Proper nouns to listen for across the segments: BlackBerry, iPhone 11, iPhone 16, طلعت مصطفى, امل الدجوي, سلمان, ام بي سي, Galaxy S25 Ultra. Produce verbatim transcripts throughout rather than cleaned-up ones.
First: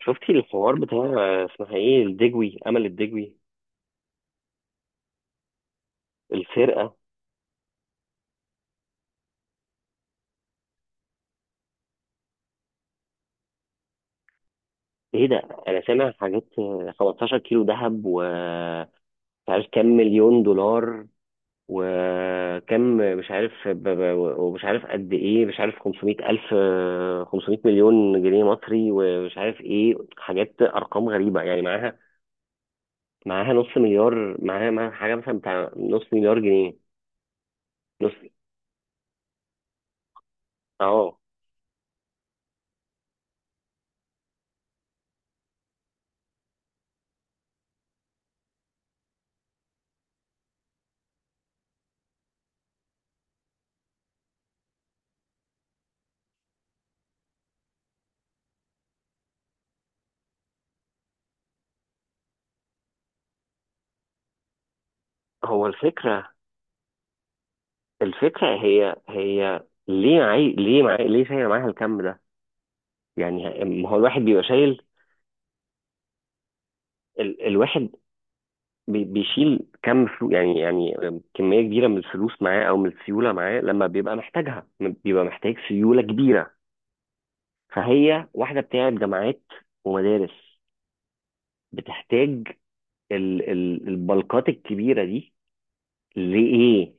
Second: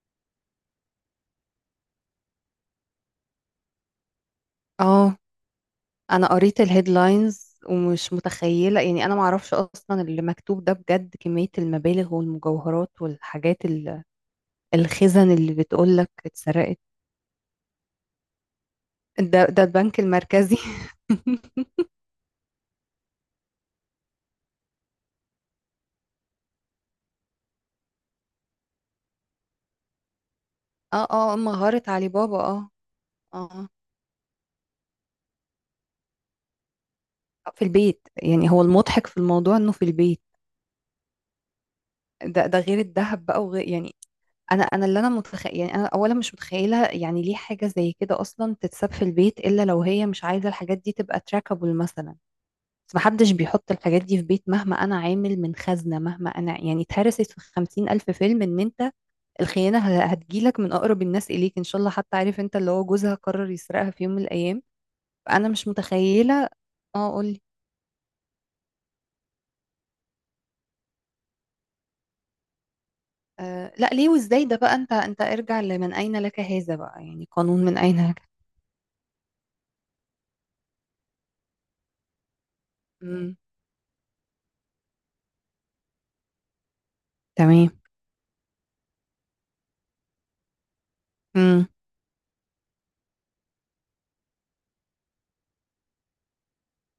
شفتي الحوار بتاع، اسمها ايه، الدجوي، امل الدجوي؟ اه، انا قريت السرقه. الهيدلاينز ومش متخيله، يعني انا معرفش اصلا اللي مكتوب ده بجد، كميه المبالغ والمجوهرات والحاجات ال- ايه الخزن ده؟ اللي انا بتقولك سامع حاجات، اتسرقت. آه، خمستاشر كيلو ذهب، و ده مش ده عارف كام البنك مليون المركزي. دولار، وكم مش عارف ب- ب- ومش عارف قد ايه، مش عارف خمسمئة الف، آه، خمسمئة مليون جنيه مصري، ومش عارف ايه، حاجات اه، ارقام اه، غريبه يعني مغارة معاها. علي بابا. اه، معاها اه نص مليار، معاها معاها حاجه مثلا بتاع نص مليار جنيه. آه، في البيت، نص. يعني هو المضحك في الموضوع انه في البيت. اه. ده ده غير الذهب بقى وغير، يعني انا انا اللي انا متخيل، يعني انا اولا مش متخيله يعني ليه حاجه زي كده اصلا تتساب في البيت الا لو هي مش عايزه الحاجات دي تبقى تراكابل مثلا. بس محدش بيحط الحاجات دي في بيت، مهما أنا عامل من خزنة، مهما أنا، يعني اتهرست في خمسين ألف فيلم إن أنت الخيانة ه- هتجيلك من أقرب الناس إليك إن شاء الله، حتى عارف أنت اللي هو جوزها قرر يسرقها في يوم من الأيام. فأنا هو مش الفكره متخيلة. اه، قولي. الفكرة هي هي. ليه معي، ليه معي، ليه شايل معاها الكم ده؟ يعني آه، لا ما هو ليه الواحد بيبقى وإزاي ده بقى، شايل أنت أنت ارجع لمن أين لك هذا بقى، يعني ال... قانون من الواحد أين لك. بي... بيشيل كم فلوس، يعني يعني كمية كبيرة من الفلوس معاه، أو من السيولة مم. معاه لما بيبقى محتاجها، بيبقى محتاج سيولة كبيرة. تمام. فهي واحدة بتاعت جامعات ومدارس، مم. بتحتاج ال... ال... البلقات الكبيرة دي لإيه؟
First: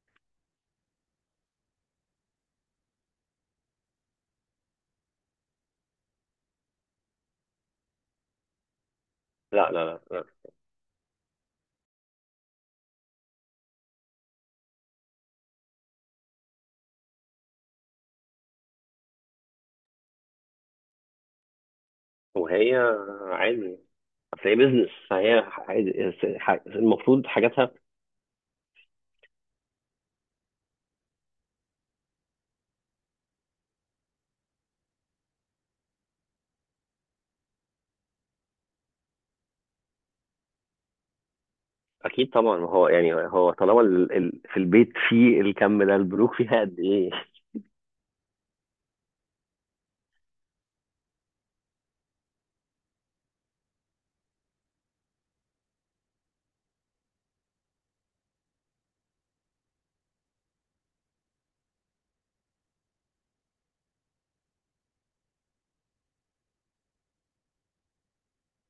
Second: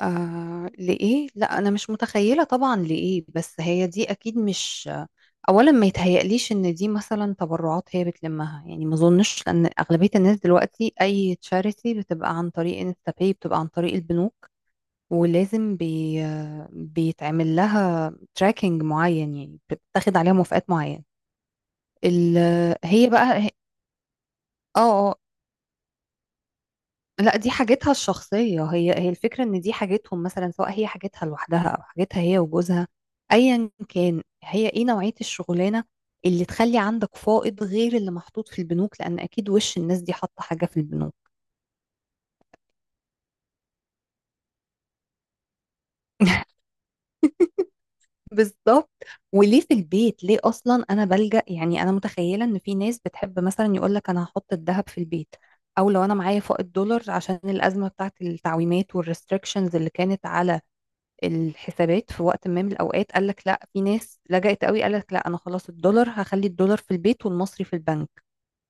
آه، لإيه، لا أنا مش متخيلة طبعا لإيه، بس هي دي أكيد مش، اولا ما يتهيأليش ان دي مثلا تبرعات هي بتلمها، يعني ما اظنش لا، لان لا، لا، اغلبيه لا. الناس دلوقتي اي تشاريتي بتبقى عن طريق انستا باي، بتبقى عن طريق البنوك. ولازم بي بيتعمل لها تراكنج معين، يعني بتاخد عليها موافقات معينه. ال... وهي هي بقى، عادي. اصل هي اه، بيزنس، اه، فهي عادي، المفروض لا دي حاجاتها. حاجتها الشخصية. هي هي الفكرة ان دي حاجتهم مثلا، سواء هي حاجتها لوحدها او حاجتها هي وجوزها، ايا كان هي ايه نوعية الشغلانة اللي تخلي عندك فائض غير اللي محطوط في البنوك، لان اكيد وش الناس دي حاطة حاجة في البنوك. اكيد طبعا، ما هو يعني هو طالما ال... ال... في البيت في الكم ده، البنوك فيها قد ايه؟ بالظبط. وليه في البيت، ليه اصلا انا بلجأ، يعني انا متخيلة ان في ناس بتحب مثلا يقول لك انا هحط الذهب في البيت، او لو انا معايا فائض دولار عشان الازمة بتاعت التعويمات والريستريكشنز اللي كانت على الحسابات في وقت ما من الأوقات. قال لك لا، في ناس لجأت قوي، قال لك لا، أنا خلاص الدولار هخلي الدولار في البيت والمصري في البنك.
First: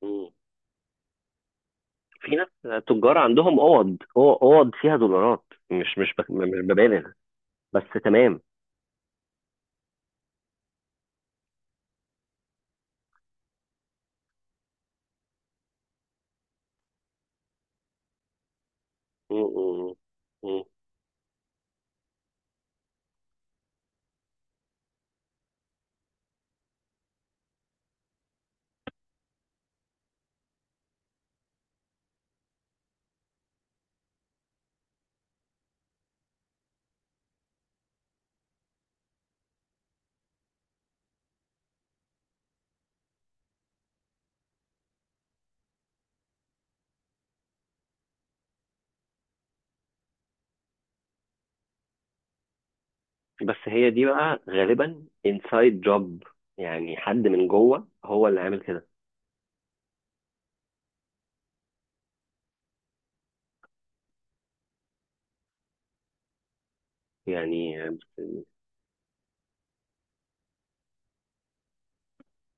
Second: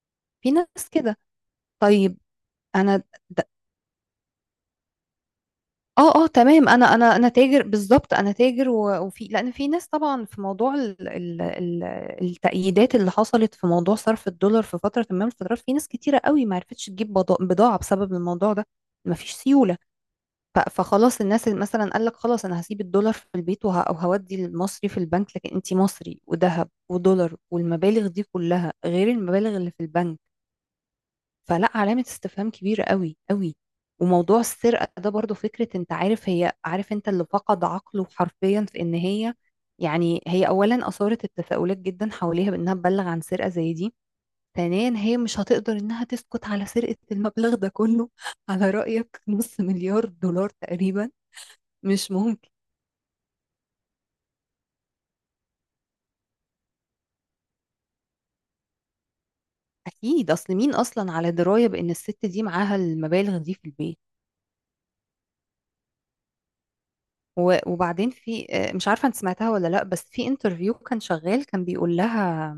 مم. في ناس كده. طيب. في ناس أنا تجار د... عندهم اوض، أو- اوض فيها دولارات. مش مش اه، اه، بك... مش تمام. انا ببالغ، انا انا تاجر بس بالظبط، انا تمام. تاجر و- وفي، لان في ناس طبعا في موضوع ال ال ال التأييدات اللي حصلت في موضوع صرف الدولار في فترة ما من الفترات، في ناس كتيرة قوي ما عرفتش تجيب بضا- بضاعة بسبب الموضوع ده. مفيش مم. سيولة. مم. ف- مم. فخلاص الناس اللي مثلا قال لك خلاص انا هسيب الدولار في البيت وه... او هودي المصري في البنك، لكن انت مصري وذهب ودولار والمبالغ دي كلها غير المبالغ اللي في البنك. فلا، علامة استفهام كبيرة قوي قوي. وموضوع السرقة ده برضو، فكرة انت عارف، هي عارف، انت اللي فقد عقله حرفيا في ان هي، يعني هي اولا اثارت التساؤلات جدا حواليها بانها تبلغ عن سرقة زي دي. ثانيا هي مش هتقدر انها تسكت على سرقة المبلغ ده كله، على رأيك نص مليار دولار تقريبا. مش ممكن. بس هي دي بقى غالبا انسايد جوب، يعني حد من جوه هو اللي عامل كده اكيد، اصل مين اصلا على درايه بان الست دي معاها المبالغ دي في البيت؟ و- يعني. وبعدين في آه، مش عارفه انت سمعتها ولا لا، بس في انترفيو كان شغال كان بيقول لها،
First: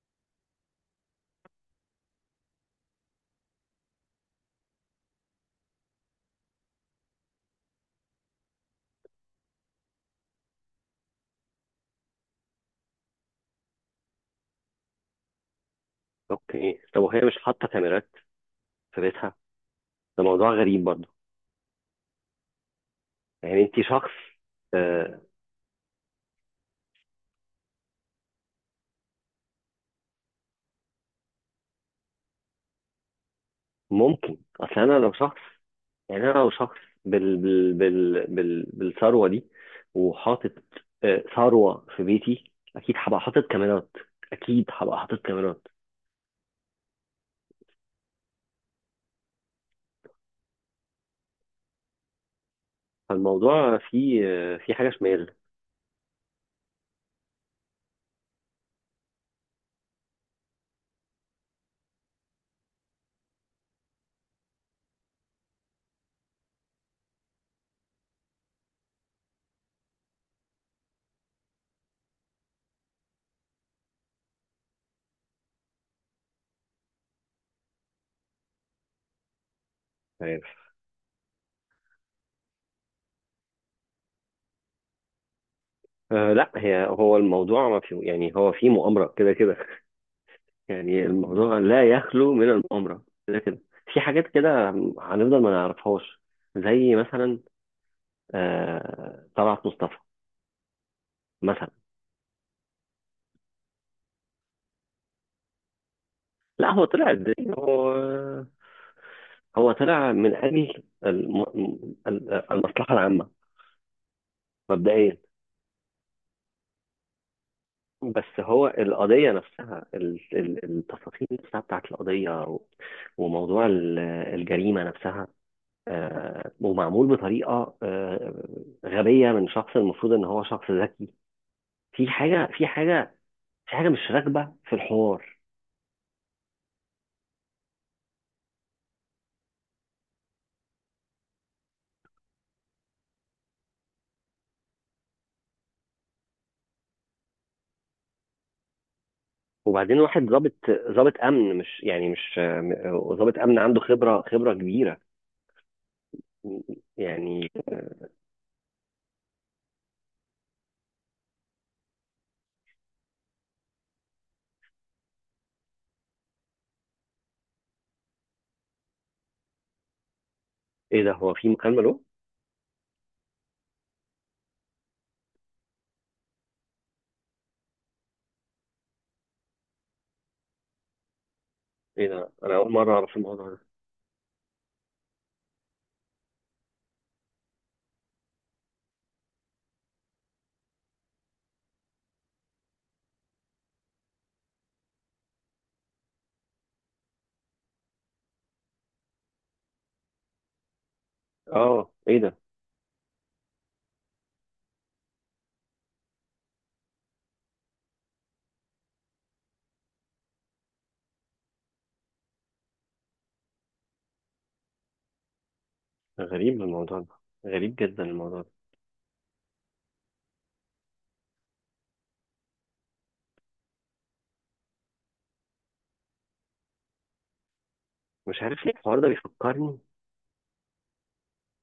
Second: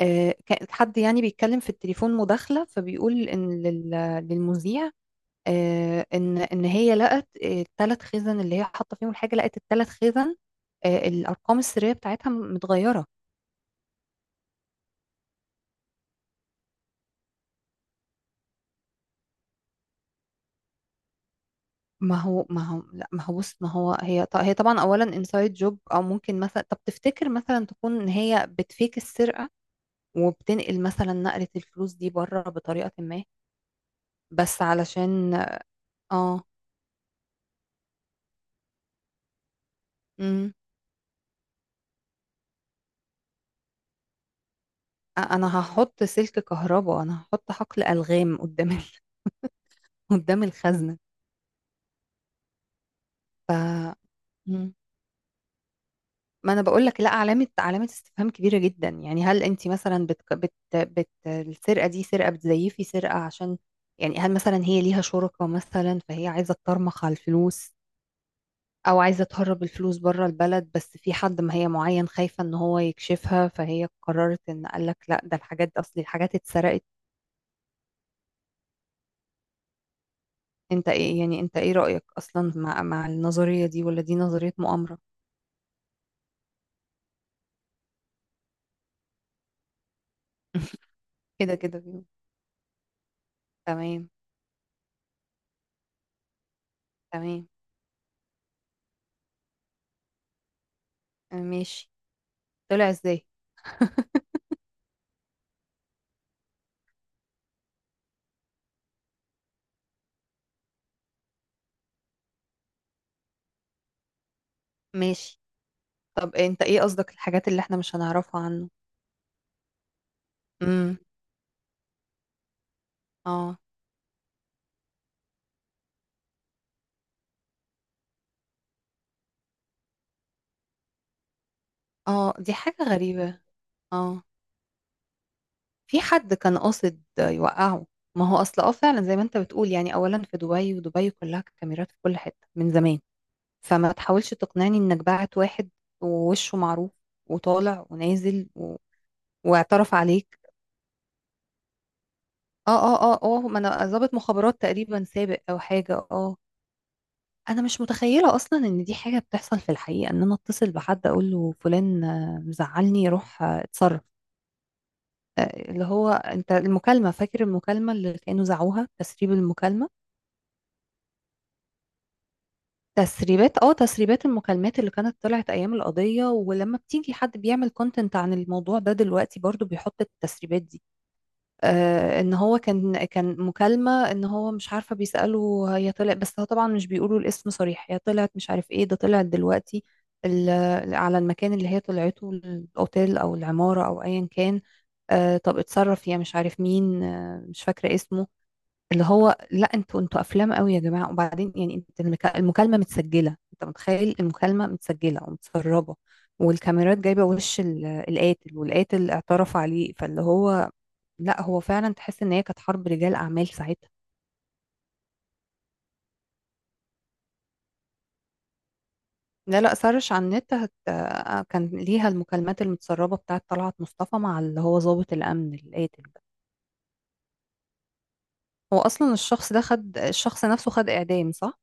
آه، كان حد يعني بيتكلم في التليفون مداخله، فبيقول ان لل- للمذيع آه، ان ان هي لقت الثلاث خزن اللي هي حاطه فيهم الحاجه، لقت الثلاث خزن آه، الارقام السريه بتاعتها متغيره. اوكي، طب وهي مش حاطه كاميرات في بيتها؟ ده موضوع غريب برضه. ما هو ما هو، لا، ما هو بص، يعني ما انت هو شخص، هي ط- هي طبعا اولا آه، انسايد جوب، او ممكن مثلا، طب تفتكر مثلا تكون ان هي بتفيك السرقه وبتنقل مثلا نقله الفلوس دي بره بطريقه ما، ممكن بس اصل انا لو علشان، شخص، يعني أنا اه لو شخص بال بال بال بال بالثروة دي، امم وحاطط آه، ثروة في بيتي، أكيد هبقى حاطط كاميرات. أكيد هبقى حاطط أ- انا كاميرات. هحط سلك كهرباء، انا هحط حقل الغام قدام ال... قدام الخزنه. ف، فالموضوع فيه آه، مم. فيه حاجة شمال. ما انا بقول لك، لا علامه علامه استفهام كبيره جدا. يعني هل انت مثلا بت بت بت السرقه دي سرقه، بتزيفي سرقه عشان، يعني هل مثلا هي ليها شركاء مثلا فهي عايزه تطرمخ على الفلوس، او عايزه تهرب الفلوس بره البلد، بس في حد ما هي معين خايفه ان هو يكشفها، فهي قررت ان قال لك لا، ده الحاجات دي اصلي الحاجات اتسرقت. عارف؟ انت ايه يعني، انت ايه رايك اصلا مع مع النظريه دي، ولا دي نظريه مؤامره؟ آه، لا. هي هو الموضوع ما فيه، يعني هو فيه مؤامرة كده كده. يعني كده الموضوع لا كده. يخلو من المؤامرة كده كده. في تمام. حاجات كده هنفضل ما نعرفهاش، زي مثلا تمام. آه طلعت مصطفى مثلا. ماشي. طلع ازاي؟ لا، هو طلع ازاي؟ هو هو طلع من اجل الم... ال- المصلحه العامه، مبدئيا. ماشي. طب انت ايه قصدك الحاجات اللي احنا مش بس هنعرفها هو عنه؟ القضيه نفسها، ال- ال- امم التفاصيل نفسها بتاعت القضيه، و- اه، وموضوع ال- الجريمه نفسها، آه، ومعمول بطريقه آه، غبيه من شخص المفروض ان هو شخص ذكي. في اه، حاجه، دي في حاجة حاجه غريبة. في حاجه مش اه، راكبه في الحوار. في حد كان قاصد يوقعه. ما هو اصل، اه، فعلا زي ما انت بتقول، يعني اولا في دبي، ودبي كلها كاميرات في كل حتة من زمان، فما تحاولش تقنعني انك باعت واحد ووشه معروف وطالع ونازل و... واعترف وبعدين واحد عليك. ضابط، ضابط امن مش يعني مش اه، آه، اه، اه، ضابط اه، امن ما عنده انا ضابط خبره خبره مخابرات كبيره تقريبا سابق او حاجة. اه، يعني. انا مش متخيله اصلا ان دي حاجه بتحصل في الحقيقه، ان انا اتصل بحد اقول له فلان آه، مزعلني، روح آه، اتصرف آه، اللي هو انت المكالمه، فاكر المكالمه اللي كانوا زعوها، تسريب المكالمه؟ ايه ده، هو في مكالمه له؟ تسريبات، اه تسريبات المكالمات اللي كانت طلعت ايام القضيه، ولما بتيجي حد بيعمل كونتنت عن الموضوع ده دلوقتي برضو بيحط التسريبات دي. ايه آه، ده، ان انا هو اول مره كان اعرف كان الموضوع ده. مكالمة، ان هو مش عارفة بيسأله هي طلعت، بس هو طبعا مش بيقولوا الاسم صريح، هي طلعت مش عارف ايه، ده طلعت دلوقتي ال- على المكان اللي هي طلعته، الاوتيل او العمارة او ايا كان. آه، طب اتصرف يا مش عارف مين، آه مش فاكرة اسمه. اللي هو لا، انتوا انتوا افلام قوي يا جماعة. وبعدين يعني، اه، انت ايه المكا- ده؟ المكالمة متسجلة، انت متخيل المكالمة متسجلة ومتسربة، والكاميرات جايبة وش ال- القاتل، والقاتل اعترف عليه، فاللي هو لا، هو فعلا تحس ان هي كانت حرب رجال اعمال ساعتها. غريب الموضوع ده. غريب جدا الموضوع ده. لا لا، سرش على النت هت... آه، كان ليها المكالمات المتسربه بتاعه طلعت مصطفى مع اللي هو ضابط الامن القاتل ده. مش عارف ليه هو الحوار ده اصلا الشخص ده بيفكرني. خد، الشخص نفسه خد اعدام صح؟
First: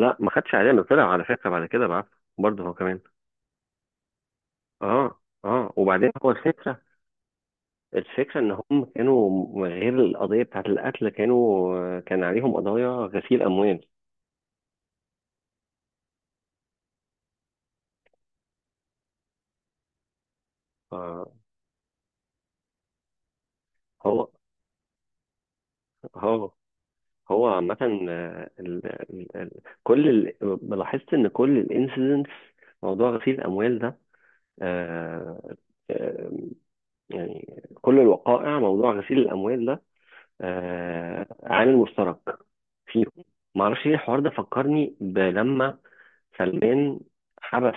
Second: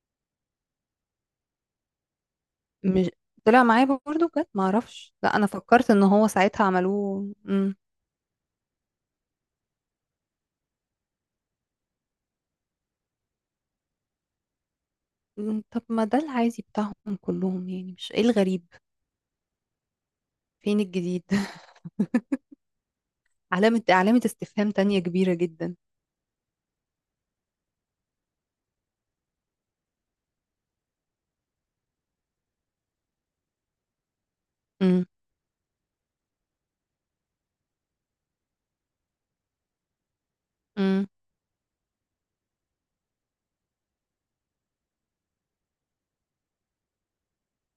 لا، ما خدش، علينا طلع على فكره بعد كده بقى، برضه هو كمان. مش طلع معايا برضه بجد، ما اعرفش، اه، لا انا اه، فكرت ان وبعدين هو هو ساعتها الفكره. عملوه. مم. الفكره ان هم كانوا غير القضيه بتاعت القتل، كانوا كان عليهم قضايا غسيل اموال. مم، طب ما ده العادي بتاعهم كلهم، يعني مش ايه الغريب؟ فين الجديد؟ آه، علامه علامه هو استفهام تانية كبيره جدا. هو هو عامه، آه، ال- ال- ال- كل ال- لاحظت ان كل الانسيدنتس، موضوع غسيل الاموال ده، آه، آه، يعني كل الوقائع موضوع غسيل الأموال ده آه، عامل مشترك فيهم. معرفش ليه الحوار ده فكرني بلما سلمان حبس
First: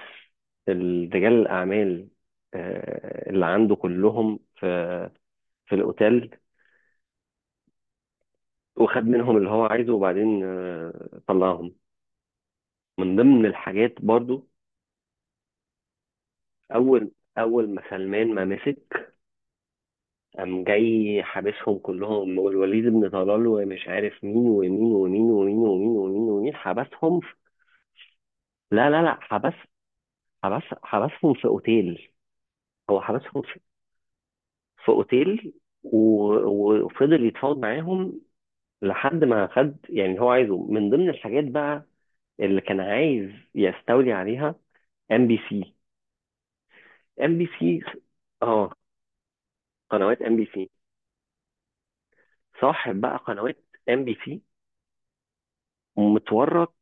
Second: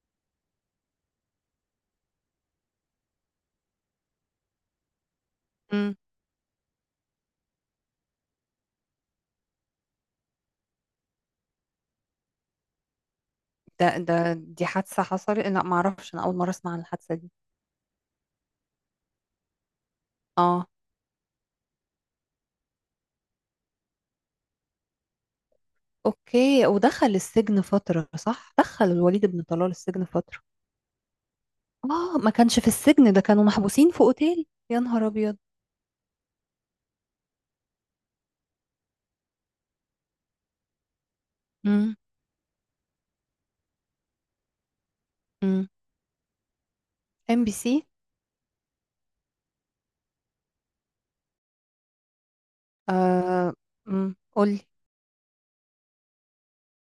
رجال الأعمال آه، اللي عنده كلهم في في امم الأوتيل، وخد منهم اللي هو عايزه، وبعدين آه، طلعهم. من ضمن الحاجات ده ده برضو، دي حادثة حصلت؟ لا ما اعرفش، انا اول مرة اسمع عن أول الحادثة دي. أول ما سلمان ما مسك، قام اه. جاي حابسهم كلهم، والوليد بن طلال ومش عارف مين ومين ومين ومين ومين ومين ومين، اوكي، ودخل حبسهم في- السجن فترة؟ صح، دخل لا، لا، لا، الوليد بن حبس. طلال السجن فترة؟ حبس حبسهم في اوتيل. اه، ما كانش في هو السجن، ده حبسهم كانوا في محبوسين في اوتيل، يا في نهار ابيض. اوتيل، و- وفضل يتفاوض معاهم، لحد ما خد يعني هو عايزه من ضمن الحاجات بقى، امم اللي كان عايز يستولي عليها: ام بي امم سي. ام ام بي بي سي. سي. اه، قنوات ام بي سي. صاحب بقى آه، قنوات ام امم بي سي قولي. متورط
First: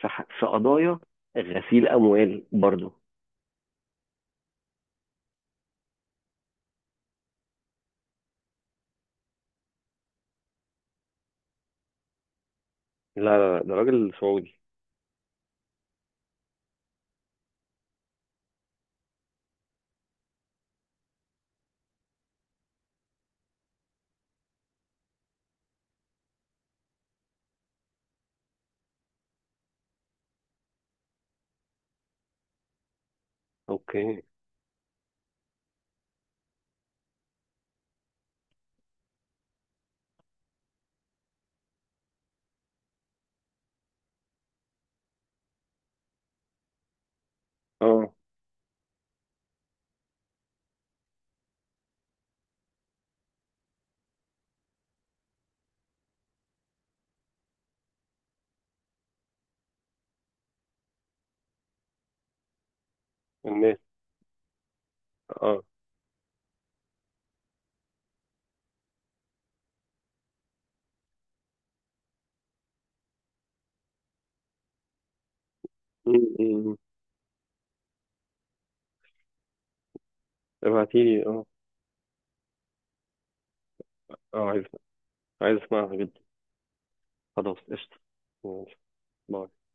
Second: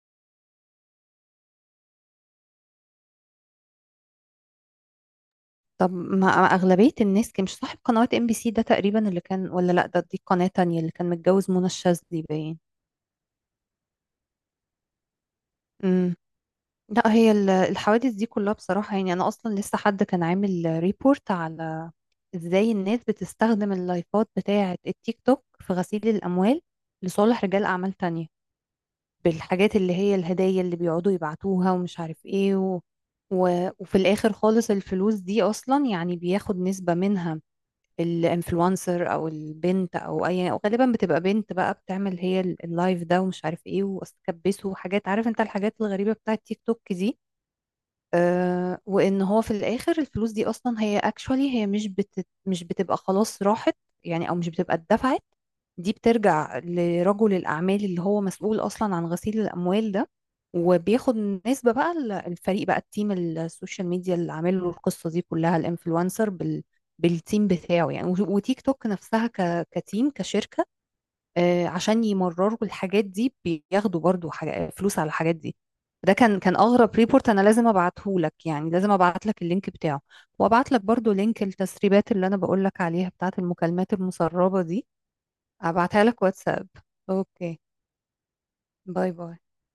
في ح- في قضايا غسيل اموال برضه. طب، ما ما أغلبية الناس، كان مش صاحب قنوات ام بي سي ده تقريبا اللي كان؟ ولا لا، ده دي قناة تانية اللي كان متجوز منى الشاذلي باين. لا، لا، لا، ده راجل سعودي. مم. لا هي ال- الحوادث دي كلها بصراحة، يعني أنا أصلا لسه حد كان عامل ريبورت على إزاي الناس بتستخدم اللايفات بتاعة التيك توك في غسيل الأموال لصالح رجال أعمال تانية، بالحاجات اللي هي الهدايا اللي بيقعدوا يبعتوها ومش عارف إيه و... و... وفي اوكي. الآخر خالص الفلوس دي أصلا، يعني بياخد نسبة منها الانفلونسر أو البنت أو أي، أو غالبا بتبقى بنت بقى، بتعمل هي ال- اللايف ده ومش عارف إيه وأستكبسه وحاجات، عارف أنت الحاجات الغريبة بتاعة تيك توك دي. اه. آه، وان هو في الاخر الفلوس دي اصلا هي اكشوالي، هي مش بت... مش بتبقى خلاص راحت، يعني او مش بتبقى اتدفعت، دي بترجع لرجل الاعمال اللي هو مسؤول اصلا عن غسيل الاموال ده. وبياخد نسبة بقى، ال- الفريق بقى، التيم الناس. السوشيال ميديا اللي عامل له القصة دي كلها، اه. الانفلونسر بال... بالتيم بتاعه يعني، و- وتيك توك نفسها، ك... كتيم كشركة، آه، عشان يمرروا الحاجات دي بياخدوا برضو حاجة فلوس على الحاجات دي. م- ده كان، كان م- م. اغرب ريبورت، انا لازم ابعته لك، يعني لازم ابعت لك اللينك بتاعه، وابعت لك برضو ابعتيلي، لينك اه. التسريبات اللي انا بقول لك عليها، بتاعت المكالمات اه، المسربة عايز. دي. عايز اسمعها ابعتها جدا. لك واتساب. خلاص، اوكي. قشطة. ماشي. باي باي. باي.